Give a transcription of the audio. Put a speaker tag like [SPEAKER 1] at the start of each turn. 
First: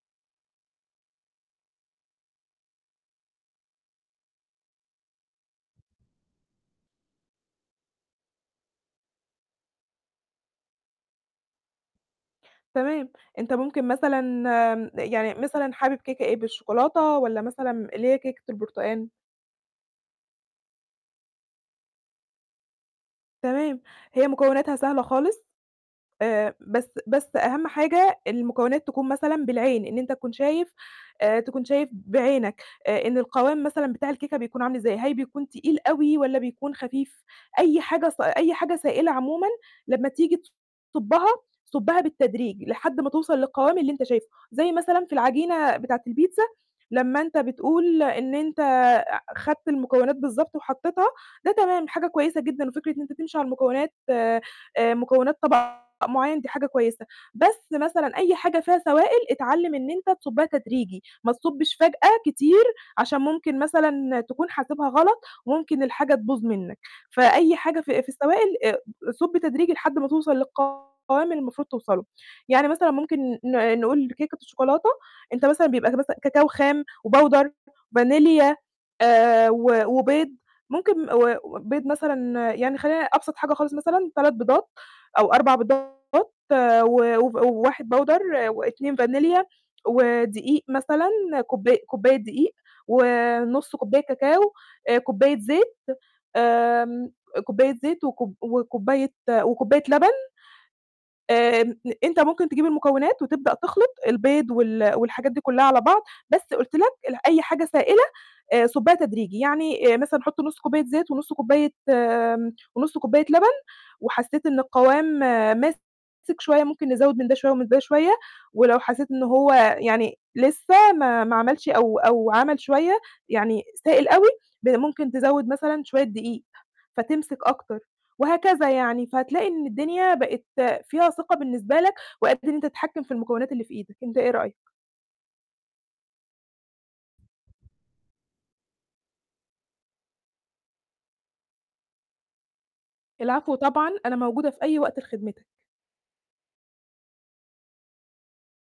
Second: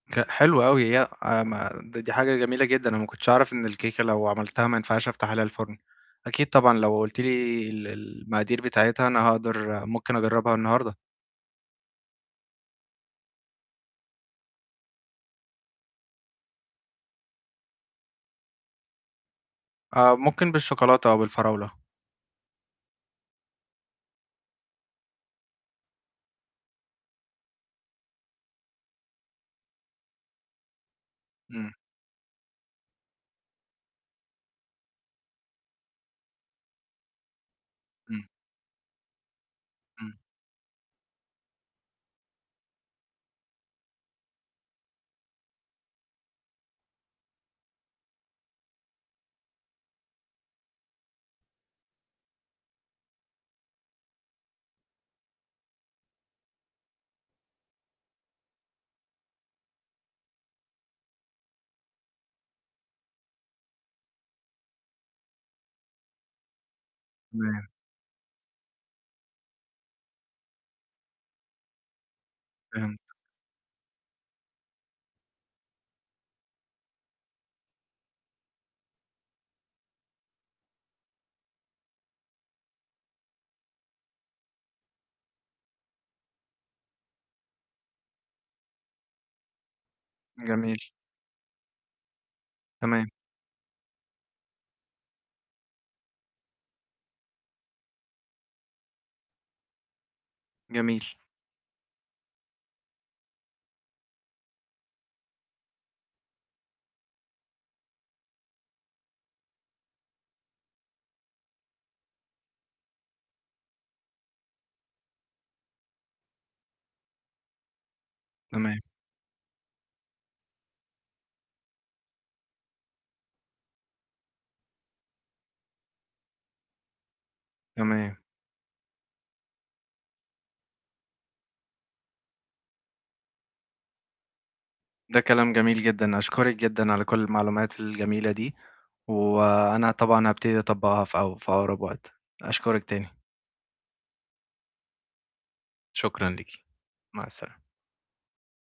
[SPEAKER 1] ك حلو أوي، هي ي أ ما دي دي حاجة جميلة جدًا، أنا ما كنتش أعرف إن الكيكة لو عملتها ما ينفعش أفتح عليها الفُرن، أكيد طبعًا لو قُلتِ لي ال ال المقادير بتاعتها أنا هاقدر ممكن أجرّبها النهارده.
[SPEAKER 2] تمام، أنت ممكن مثلًا آمم، يعني مثلًا حابب كيكة إيه بالشوكولاتة؟ والَّا مثلًا اللي هي كيكة البرتقان؟
[SPEAKER 1] آه، ممكن بالشوكولاتة أو بالفراولة.
[SPEAKER 2] تمام، هي مكوناتها سهلة خالص، آآ، بس بس أهم حاجة المكونات تكون مثلًا بالعين، إن أنت تكون شايف آآ، تكون
[SPEAKER 1] امم.
[SPEAKER 2] شايف بعينك آآ، إن القوام مثلًا بتاع الكيكة بيكون عامل إزاي، هل بيكون تقيل أوي والَّا بيكون خفيف؟ أي حاجة س
[SPEAKER 1] امم.
[SPEAKER 2] أي حاجة سائلة عمومًا لمّا
[SPEAKER 1] امم.
[SPEAKER 2] تيجي تصُبَّها، صُبَّها بالتدريج لحد ما توصل للقوام اللي أنت شايفُه، زي مثلًا في العجينة بتاعة البيتزا، لمّا أنت بتقول إن أنت أع خدت المكونات بالضبط وحطيتها، ده تمام حاجة كويسة جدًا، وفكرة إن أنت تمشي على المكونات آآ، مكونات طَبَق معيّن دي حاجة كويسة، بس مثلًا أي حاجة فيها سوائل اتعلِّم إن أنت تصُبَّها تدريجي، ما تصُبِّش فجأة كتير عشان ممكن مثلًا تكون حاسبها غلط، وممكن الحاجة تبوظ منك، فأي
[SPEAKER 1] تمام.
[SPEAKER 2] حاجة في في السوائل آآ، صُبّ تدريجي لحد ما توصل للقوام اللي المفروض توصلُه. يعني مثلًا
[SPEAKER 1] فهمت.
[SPEAKER 2] ممكن ن نقول كيكة الشوكولاتة، أنت مثلًا بيبقى مث كاكاو خام وpowder فانيليا آآ، و وبيض، ممكن م و وبيض مثلًا يعني خلينا أبسط حاجة خالص مثلًا 3 بيضات أو 4 بيضات و وف 1 powder و2 فانيليا، ودقيق
[SPEAKER 1] جميل.
[SPEAKER 2] مثلًا، كوباي كوباية دقيق،
[SPEAKER 1] تمام.
[SPEAKER 2] ونُصّ كوباية كاكاو، آآ، كوباية زيت، آمم، كوباية زيت وكوب وكوباية وكوباية لَبَن،
[SPEAKER 1] جميل.
[SPEAKER 2] آمم، أنت ممكن تجيب المكونات وتبدأ تخلط البيض وال والحاجات دي كُلّها على بعض، بس قلت لك ال أي حاجة سائلة آآ، صُبّها تدريجي، يعني آآ مثلًا حط نُصّ كوباية زيت ونُصّ كوباية ونُصّ كوباية لَبَن، وحسيت إن القوام ماسك شوية، ممكن نزوّد من ده شوية ومن ده شوية، ولو
[SPEAKER 1] تمام.
[SPEAKER 2] حسيت إن هو يعني لسه ما ما عَمَلش أو أو عَمَل شوية، يعني سائل أوي، ب ممكن تزوّد مثلًا شوية دقيق فتمسك أكتر،
[SPEAKER 1] تمام.
[SPEAKER 2] وهكذا يعني، فهتلاقي إن الدنيا بقِت فيها ثقة بالنسبة لك وقادر إن أنت تتحكّم في المكونات اللي في إيدك، أنت إيه رأيك؟
[SPEAKER 1] ده كلام جميل جدًا، أشكرِك جدًا على كُلّ المعلومات الجميلة دي، وأنا طبعًا هابتدي أطبّقها في أق في أقرب وقت، أشكرِك تاني.
[SPEAKER 2] العفو طبعًا، أنا موجودة في أي وقت لخدمتك.
[SPEAKER 1] شكرًا ليكِ، مع السلامة.